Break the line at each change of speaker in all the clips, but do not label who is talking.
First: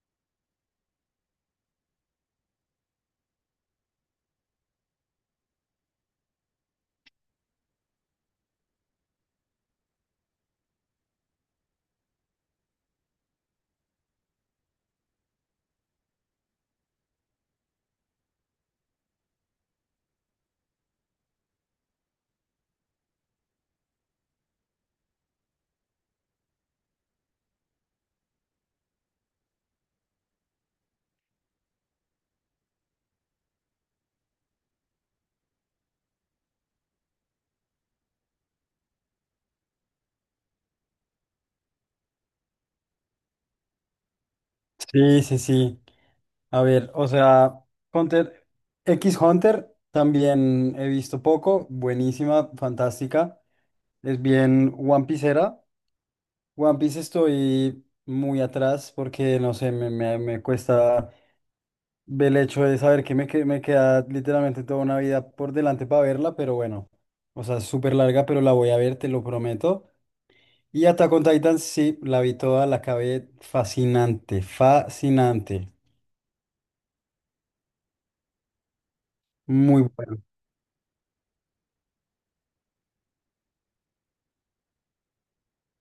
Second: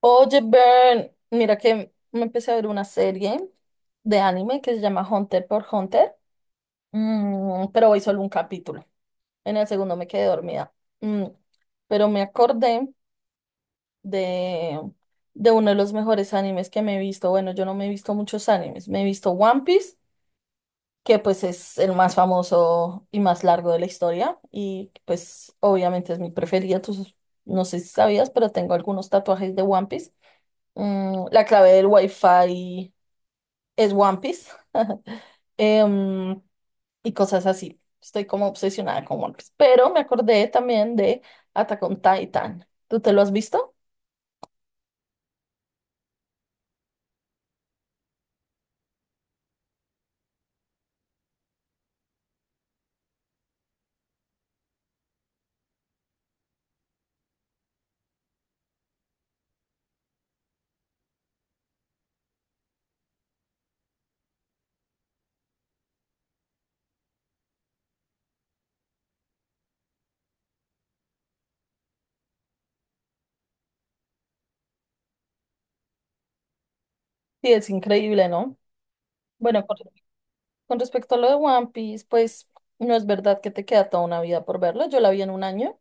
Oye, Bern, mira que me empecé a ver una serie de anime que se llama Hunter por Hunter, pero hoy solo un capítulo. En el segundo me quedé dormida. Mm, pero me acordé de, de uno de los mejores animes que me he visto. Bueno, yo no me he visto muchos animes. Me he visto One Piece, que pues es el más famoso y más largo de la historia. Y pues obviamente es mi preferida. Tú no sé si sabías, pero tengo algunos tatuajes de One Piece. Mm, la clave del Wi-Fi es One Piece. Em, y cosas así. Estoy como obsesionada con One Piece. Pero me acordé también de Attack on Titan. ¿Tú te lo has visto?
Sí, sí, sí. A ver, o sea, Hunter, X Hunter también he visto poco, buenísima, fantástica. Es bien One Piecera. One Piece estoy muy atrás porque, no sé, me cuesta ver el hecho de saber que me queda literalmente toda una vida por delante para verla, pero bueno, o sea, es súper larga, pero la voy a ver, te lo prometo. Y Attack on Titan, sí, la vi toda, la acabé fascinante, fascinante.
Sí, es increíble, ¿no? Bueno,
Muy buena.
con respecto a lo de One Piece, pues no es verdad que te queda toda una vida por verlo. Yo la vi en un año,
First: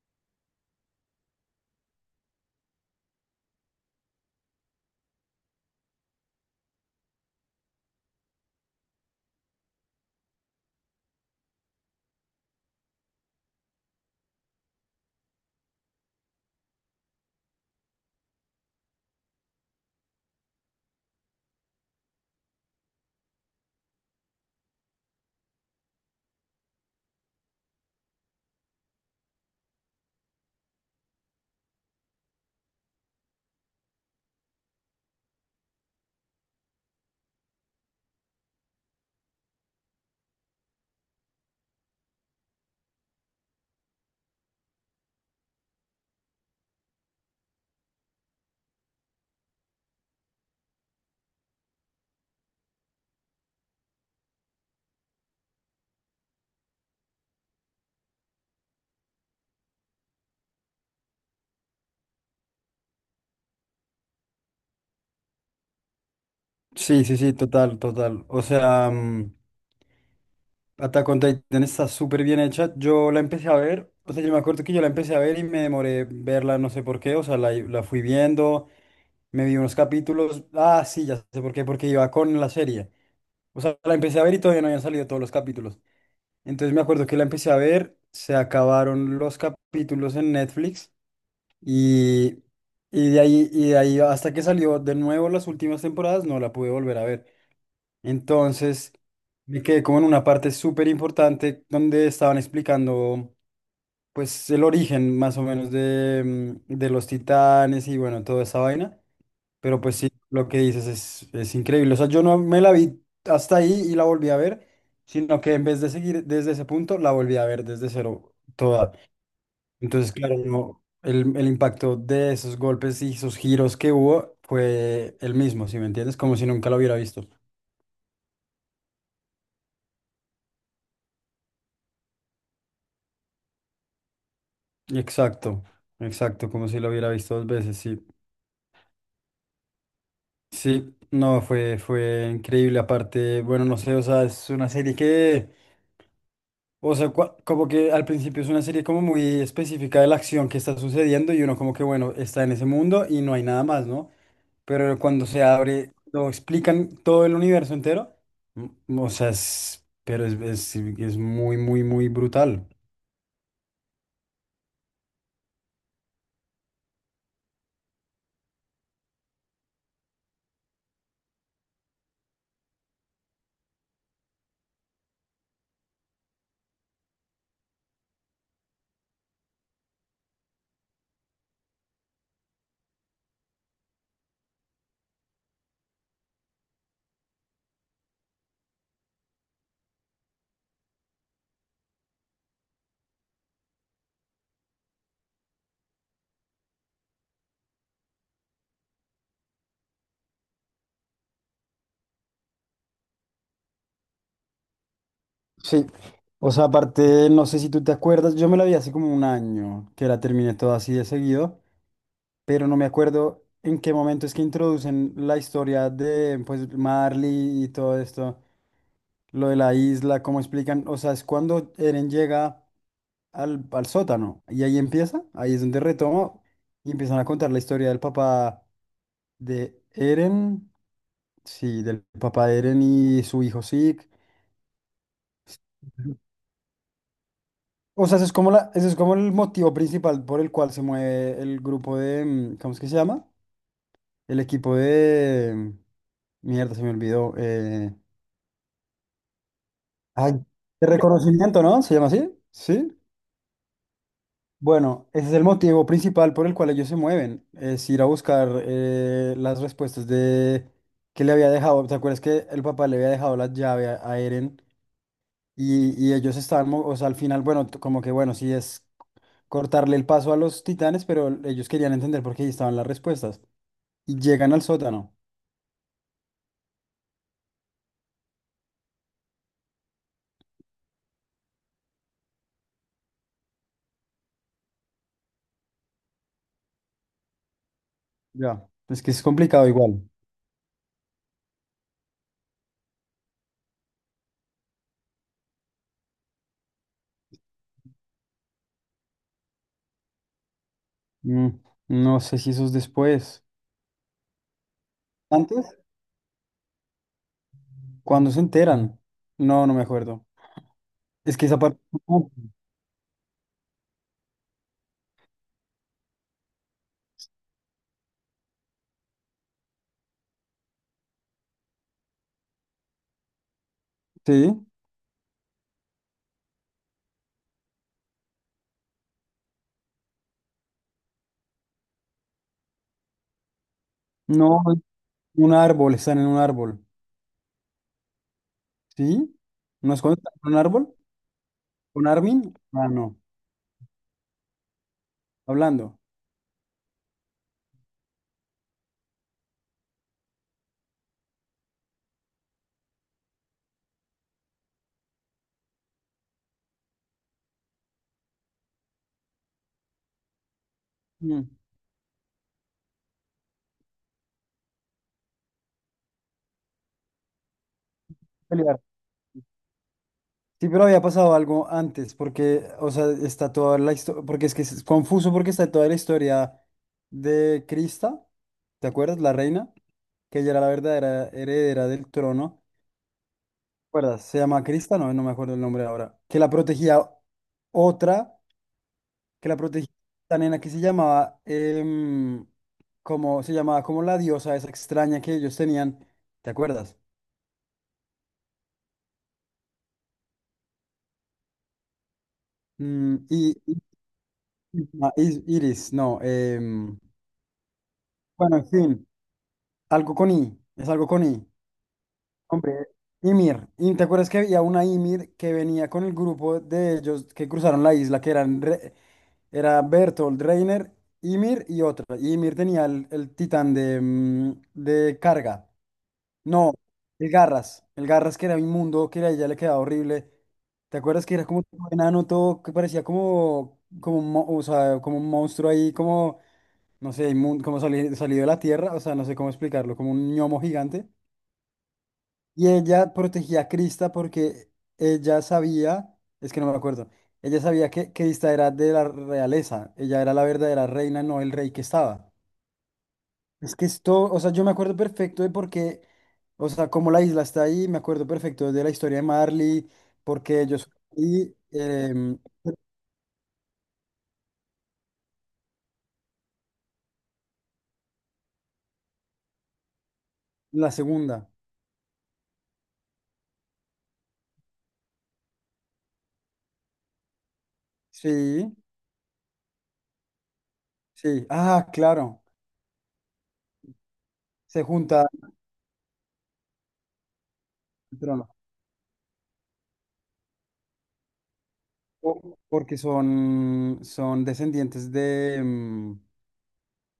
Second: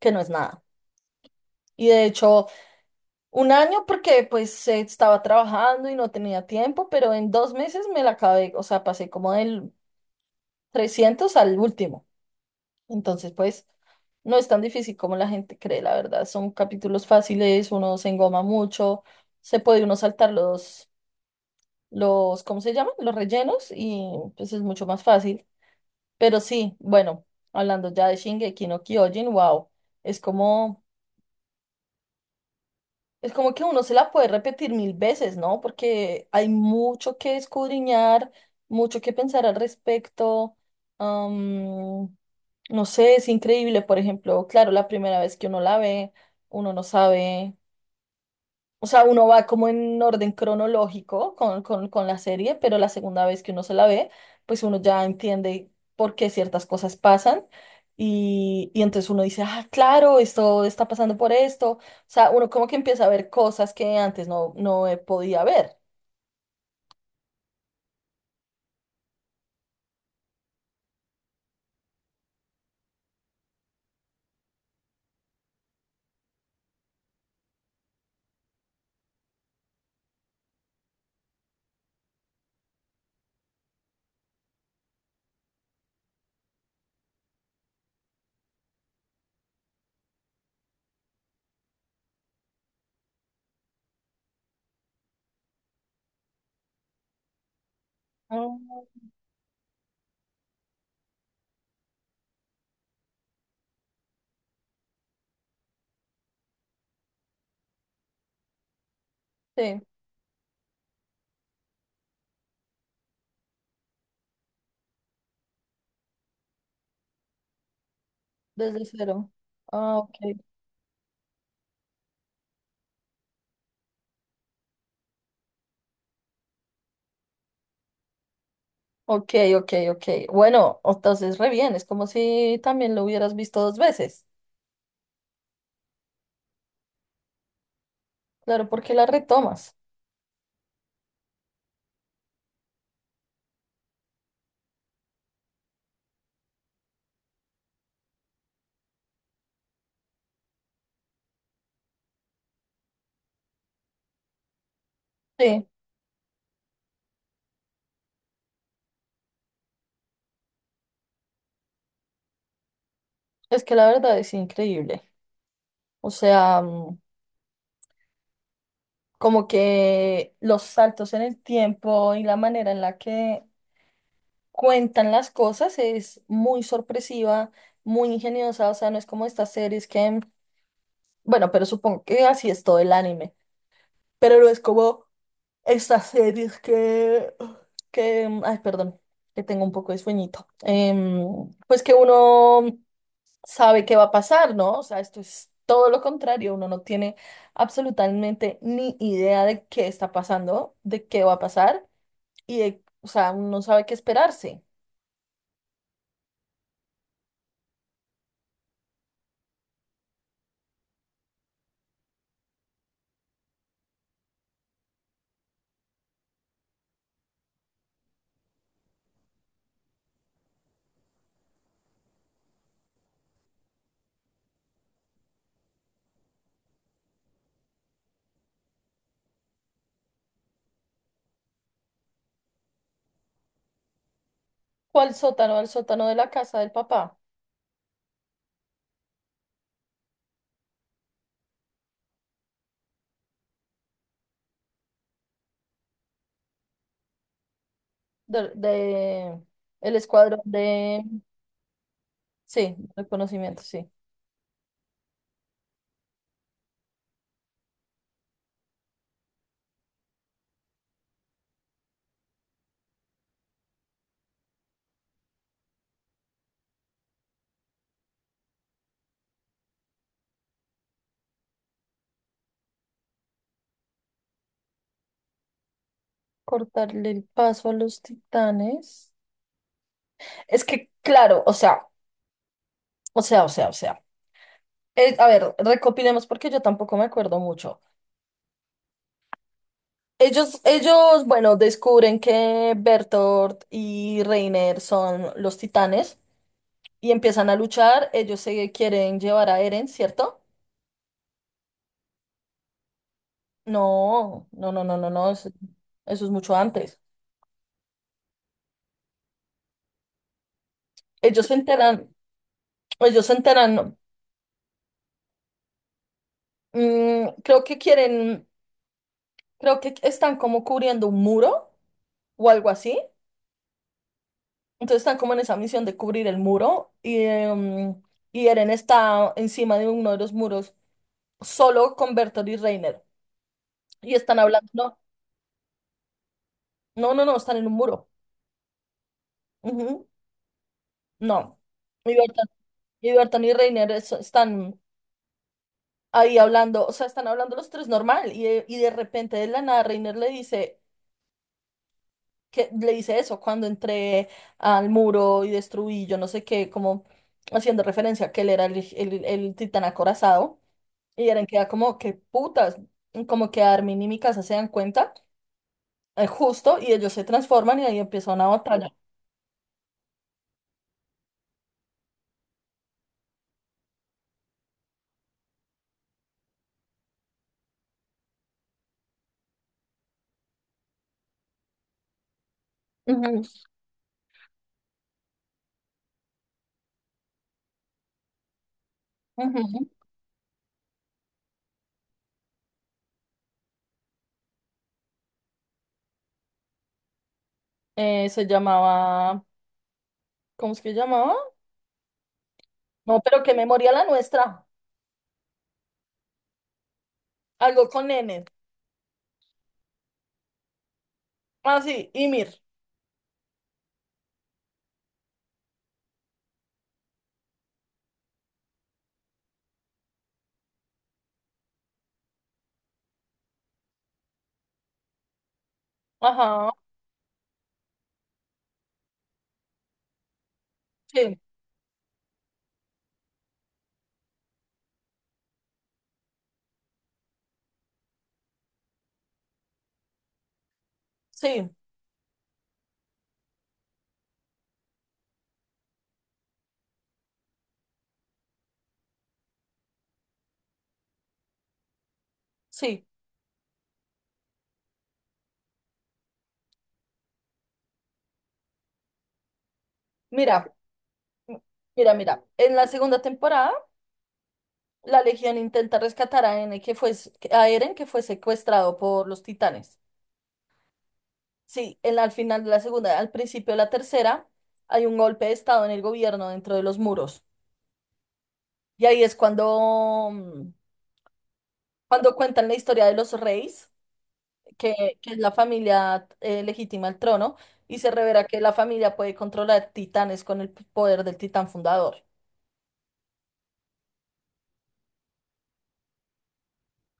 que no es nada. Y de hecho, un año porque pues estaba trabajando y no tenía tiempo, pero en dos meses me la acabé, o sea, pasé como del 300 al último. Entonces, pues no es tan difícil como la gente cree, la verdad. Son capítulos fáciles, uno se engoma mucho, se puede uno saltar los, ¿cómo se llaman? Los rellenos y pues es mucho más fácil. Pero sí, bueno, hablando ya de Shingeki no Kyojin, wow, es como... Es como que uno se la puede repetir 1000 veces, ¿no? Porque hay mucho que escudriñar, mucho que pensar al respecto. am, no sé, es increíble, por ejemplo, claro, la primera vez que uno la ve, uno no sabe. O sea, uno va como en orden cronológico con la serie, pero la segunda vez que uno se la ve, pues uno ya entiende por qué ciertas cosas pasan. Y entonces uno dice, ah, claro, esto está pasando por esto. O sea, uno como que empieza a ver cosas que antes no podía ver.
Sí, sí, sí, total, total. O sea, Attack on Titan está súper bien hecha. Yo la empecé a ver, o sea, yo me acuerdo que yo la empecé a ver y me demoré verla, no sé por qué, o sea, la fui viendo, me vi unos capítulos. Ah, sí, ya sé por qué, porque iba con la serie. O sea, la empecé a ver y todavía no habían salido todos los capítulos. Entonces me acuerdo que la empecé a ver, se acabaron los capítulos en Netflix y, y de ahí hasta que salió de nuevo las últimas temporadas, no la pude volver a ver.
Ah,
Entonces, me quedé como en una parte súper importante donde estaban explicando, pues, el origen más o menos de, de los titanes y bueno, toda esa vaina. Pero
sí,
pues sí, lo que dices es increíble. O sea, yo no me la vi hasta ahí y la volví a ver, sino que en vez de seguir desde ese punto, la volví a ver desde cero
desde
toda.
cero. Ah,
Entonces,
ok.
claro, no, el impacto de esos golpes y esos giros que hubo fue el mismo, ¿si me entiendes? Como si nunca lo hubiera visto.
Ok, ok, ok. Bueno, entonces re bien, es como si también lo hubieras visto dos veces.
Exacto, exacto, como si lo hubiera visto dos veces, sí.
Claro, porque la retomas.
Sí, no, fue increíble. Aparte, bueno, no sé, o sea, es una serie o sea, como que al principio es una serie como muy específica de la acción que está sucediendo y uno como que, bueno, está en ese mundo y no hay nada más, ¿no? Pero cuando se
Sí,
abre, lo explican todo el universo entero, o sea, pero es muy, muy, muy brutal.
es que la verdad es increíble. O sea, como que los saltos en el tiempo y la manera en la que cuentan las cosas es muy sorpresiva, muy ingeniosa. O sea, no es como estas series que, bueno, pero supongo que así es todo el anime. Pero no es como estas series que, ay, perdón, que tengo un poco de sueñito. Pues que uno sabe qué va a pasar, ¿no? O sea, esto es todo lo contrario, uno no tiene absolutamente ni idea de qué está pasando, de qué va a pasar y de, o sea, uno no sabe qué esperarse.
Sí, o sea, aparte, no sé si tú te acuerdas, yo me la vi hace como un año que la terminé toda así de seguido, pero no me acuerdo en qué momento es que introducen la historia de, pues, Marley y todo esto, lo de la isla, cómo explican, o sea, es cuando Eren llega al sótano y ahí empieza, ahí es donde retomo y empiezan a contar la historia del papá de Eren, sí, del papá de Eren y su hijo Zeke.
¿Cuál sótano? Al sótano de la casa del papá,
O sea, ese es como la, ese es como el motivo principal por el cual se mueve el grupo de, ¿cómo es que se llama? El equipo de, mierda, se me olvidó.
de, de- el
Ay,
escuadrón
de
de,
reconocimiento, ¿no? ¿Se llama así?
sí,
Sí.
reconocimiento, sí.
Bueno, ese es el motivo principal por el cual ellos se mueven, es ir a buscar las respuestas de que le había dejado. ¿Te acuerdas que el papá le había dejado la llave a Eren y ellos estaban, o sea, al final, bueno, como que bueno, si es cortarle el paso a los titanes, pero ellos querían entender por qué ahí estaban las respuestas. Y llegan al sótano.
Cortarle el paso a los titanes. Es que, claro, o sea. A ver, recopilemos porque yo tampoco me acuerdo mucho.
Ya. Es que es complicado igual.
Ellos, bueno, descubren que Bertolt y Reiner son los titanes y empiezan a luchar. Ellos se quieren llevar a Eren, ¿cierto?
Mm, no sé si eso es después.
No. Eso,
¿Antes?
eso es mucho antes.
Cuando se enteran? No, no me acuerdo. Es
Ellos
que
se
esa parte...
enteran,
no.
ellos se enteran. Creo que quieren, creo que están como cubriendo un muro o algo así.
Sí.
Entonces están como en esa misión de cubrir el muro y Eren está encima de uno de los muros solo con Bertolt y Reiner. Y están
No,
hablando, no,
un árbol, están en un árbol.
no, están en un muro.
¿Sí? ¿No es
Ujú,
cuando están en un árbol?
no.
¿Con
Y Bertolt
Armin? Ah, no.
Bertolt y Reiner están
Hablando.
ahí hablando, o sea, están hablando los tres normal y de repente de la nada Reiner le dice, que, le dice eso, cuando entré al muro y destruí, yo no sé qué, como haciendo referencia a que él era el el titán acorazado. Y
Mm.
Eren queda como, que putas, como que Armin y Mikasa se dan cuenta, justo, y ellos se transforman y ahí empieza una batalla.
Sí, pero había pasado algo antes, porque, o sea, está toda la historia, porque es que es confuso porque está toda la historia de Crista, ¿te acuerdas? La reina, que ella era la verdadera heredera del trono,
Ujú,
¿te acuerdas? Se llama Crista, no, no me acuerdo el nombre ahora, que la protegía otra, que la
ujú.
protegía esta nena que se llamaba, como, se llamaba como la diosa esa extraña que ellos tenían, ¿te acuerdas?
Se llamaba, ¿cómo es que llamaba? No,
Mm,
pero qué
y, y-
memoria la nuestra.
ah, Iris, no,
Algo con N.
bueno, en fin. Algo con I, es algo con I.
Ah, sí, Ymir.
Hombre, Ymir. Y te acuerdas que había una Ymir que venía con el grupo de ellos que cruzaron la isla, que eran era Bertolt, Reiner, Ymir y otra. Y Ymir tenía el titán de, de carga.
Ajá,
No, el Garras. El Garras que era inmundo, que a ella le quedaba horrible. ¿Te acuerdas que
sí,
era como un enano todo que parecía como, como, o sea, como un monstruo ahí, como, no sé, salido de la tierra? O sea, no sé cómo explicarlo, como un ñomo gigante.
sí,
Y ella protegía a Krista porque ella sabía, es que no me acuerdo, ella sabía que Krista era de la realeza, ella era la verdadera reina, no el rey que estaba.
sí.
Es que esto, o sea, yo me acuerdo perfecto de por qué, o sea, como la isla está ahí, me acuerdo perfecto de la historia de Marley, porque
Mira,
ellos... Y
m- mira, mira. En la segunda temporada, la Legión intenta rescatar a N, que fue, a Eren, que fue secuestrado por los titanes.
la segunda,
Sí, en al final de la segunda, al principio de la tercera, hay un golpe de estado en el gobierno dentro de los muros.
sí,
Y ahí es cuando,
sí, ah,
cuando
claro,
cuentan la historia de los reyes,
se
que,
junta
que es la familia legítima al trono, y se
el
revela
trono,
que la familia puede controlar titanes con el poder del titán fundador.
o- porque son, son descendientes de...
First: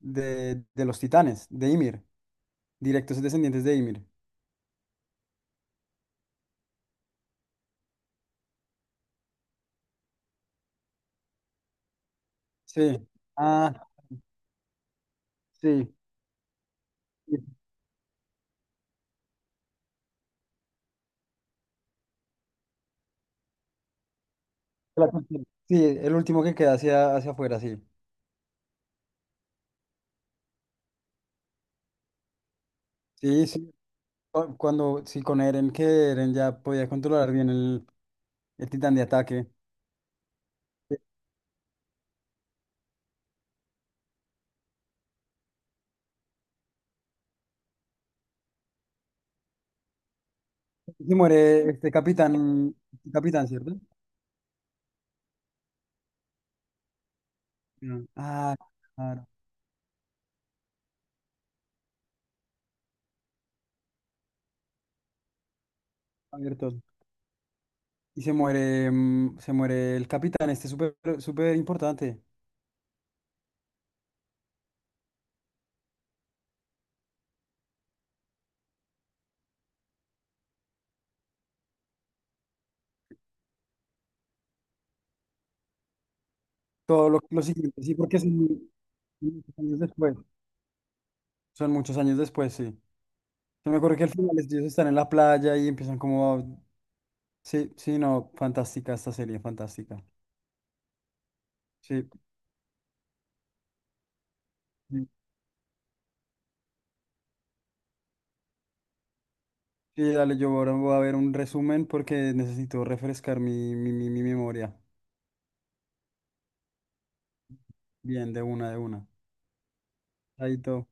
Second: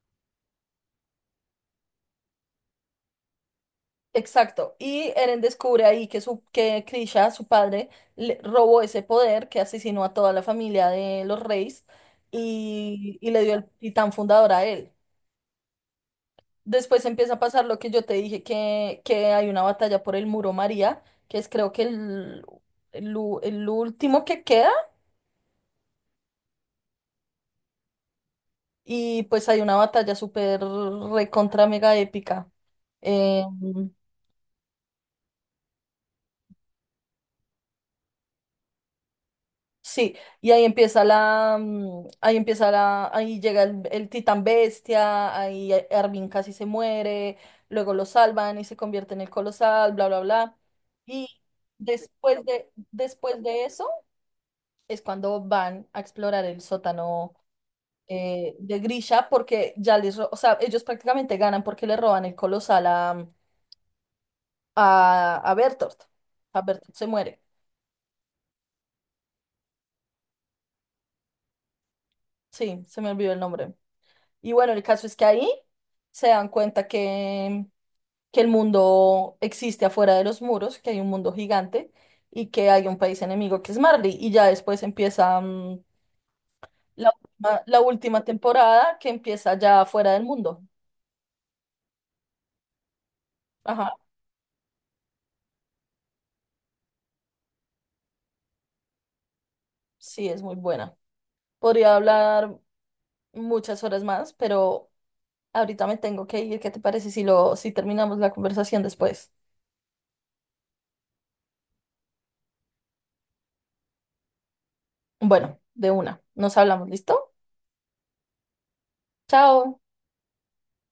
de los titanes, de Ymir, directos descendientes de Ymir.
Exacto. Y Eren descubre ahí que, su, que Krisha, su padre, le robó ese poder, que asesinó a toda la familia de los reyes
Sí.
y le dio el
Ah,
titán fundador a él.
sí.
Después empieza
Sí,
a pasar lo que yo te dije, que hay una batalla por el muro María, que es creo que el, u- el último que queda,
la cuestión. Sí, el último que queda hacia, hacia afuera, sí.
y pues hay una batalla súper recontra mega épica. Eh,
Sí, sí. Cuando, sí, con Eren, que Eren ya podía controlar bien el titán de ataque.
sí, y ahí empieza la, mm, ahí empieza la, ahí llega el titán bestia, ahí Armin casi se muere, luego lo salvan y se convierte en el colosal, bla, bla, bla.
Y
Y
muere este
después
capitán,
de
¿cierto?
eso... es cuando van a explorar el sótano
No. Ah,
de
claro,
Grisha, porque ya les, o sea, ellos prácticamente ganan porque le roban el colosal a Bertolt. A
abierto.
Bertolt se muere.
Y se muere, se muere el capitán, este súper, súper importante.
Sí, se me olvidó el nombre. Y bueno, el caso es que ahí se dan cuenta que el mundo existe afuera de los muros, que hay un mundo gigante y que hay un país enemigo que es Marley. Y ya después empieza
Todo lo
la
siguiente, sí, porque
última
es un-
temporada que
unos
empieza
años
ya afuera
después.
del mundo.
Son muchos años después, sí. Yo me
Ajá.
acuerdo que al final ellos están en la playa y empiezan como... a- Sí, sí, no, fantástica esta serie, fantástica.
Sí, es muy buena. Podría
Sí,
hablar muchas horas más, pero
sí,
ahorita me tengo que ir. ¿Qué te parece si lo, si terminamos la conversación después?
sí, dale, yo ahora voy a ver un resumen porque necesito refrescar mi memoria.
Bueno, de una. Nos hablamos, ¿listo?
Bien, de una, de una.
Chao.
Ahí todo.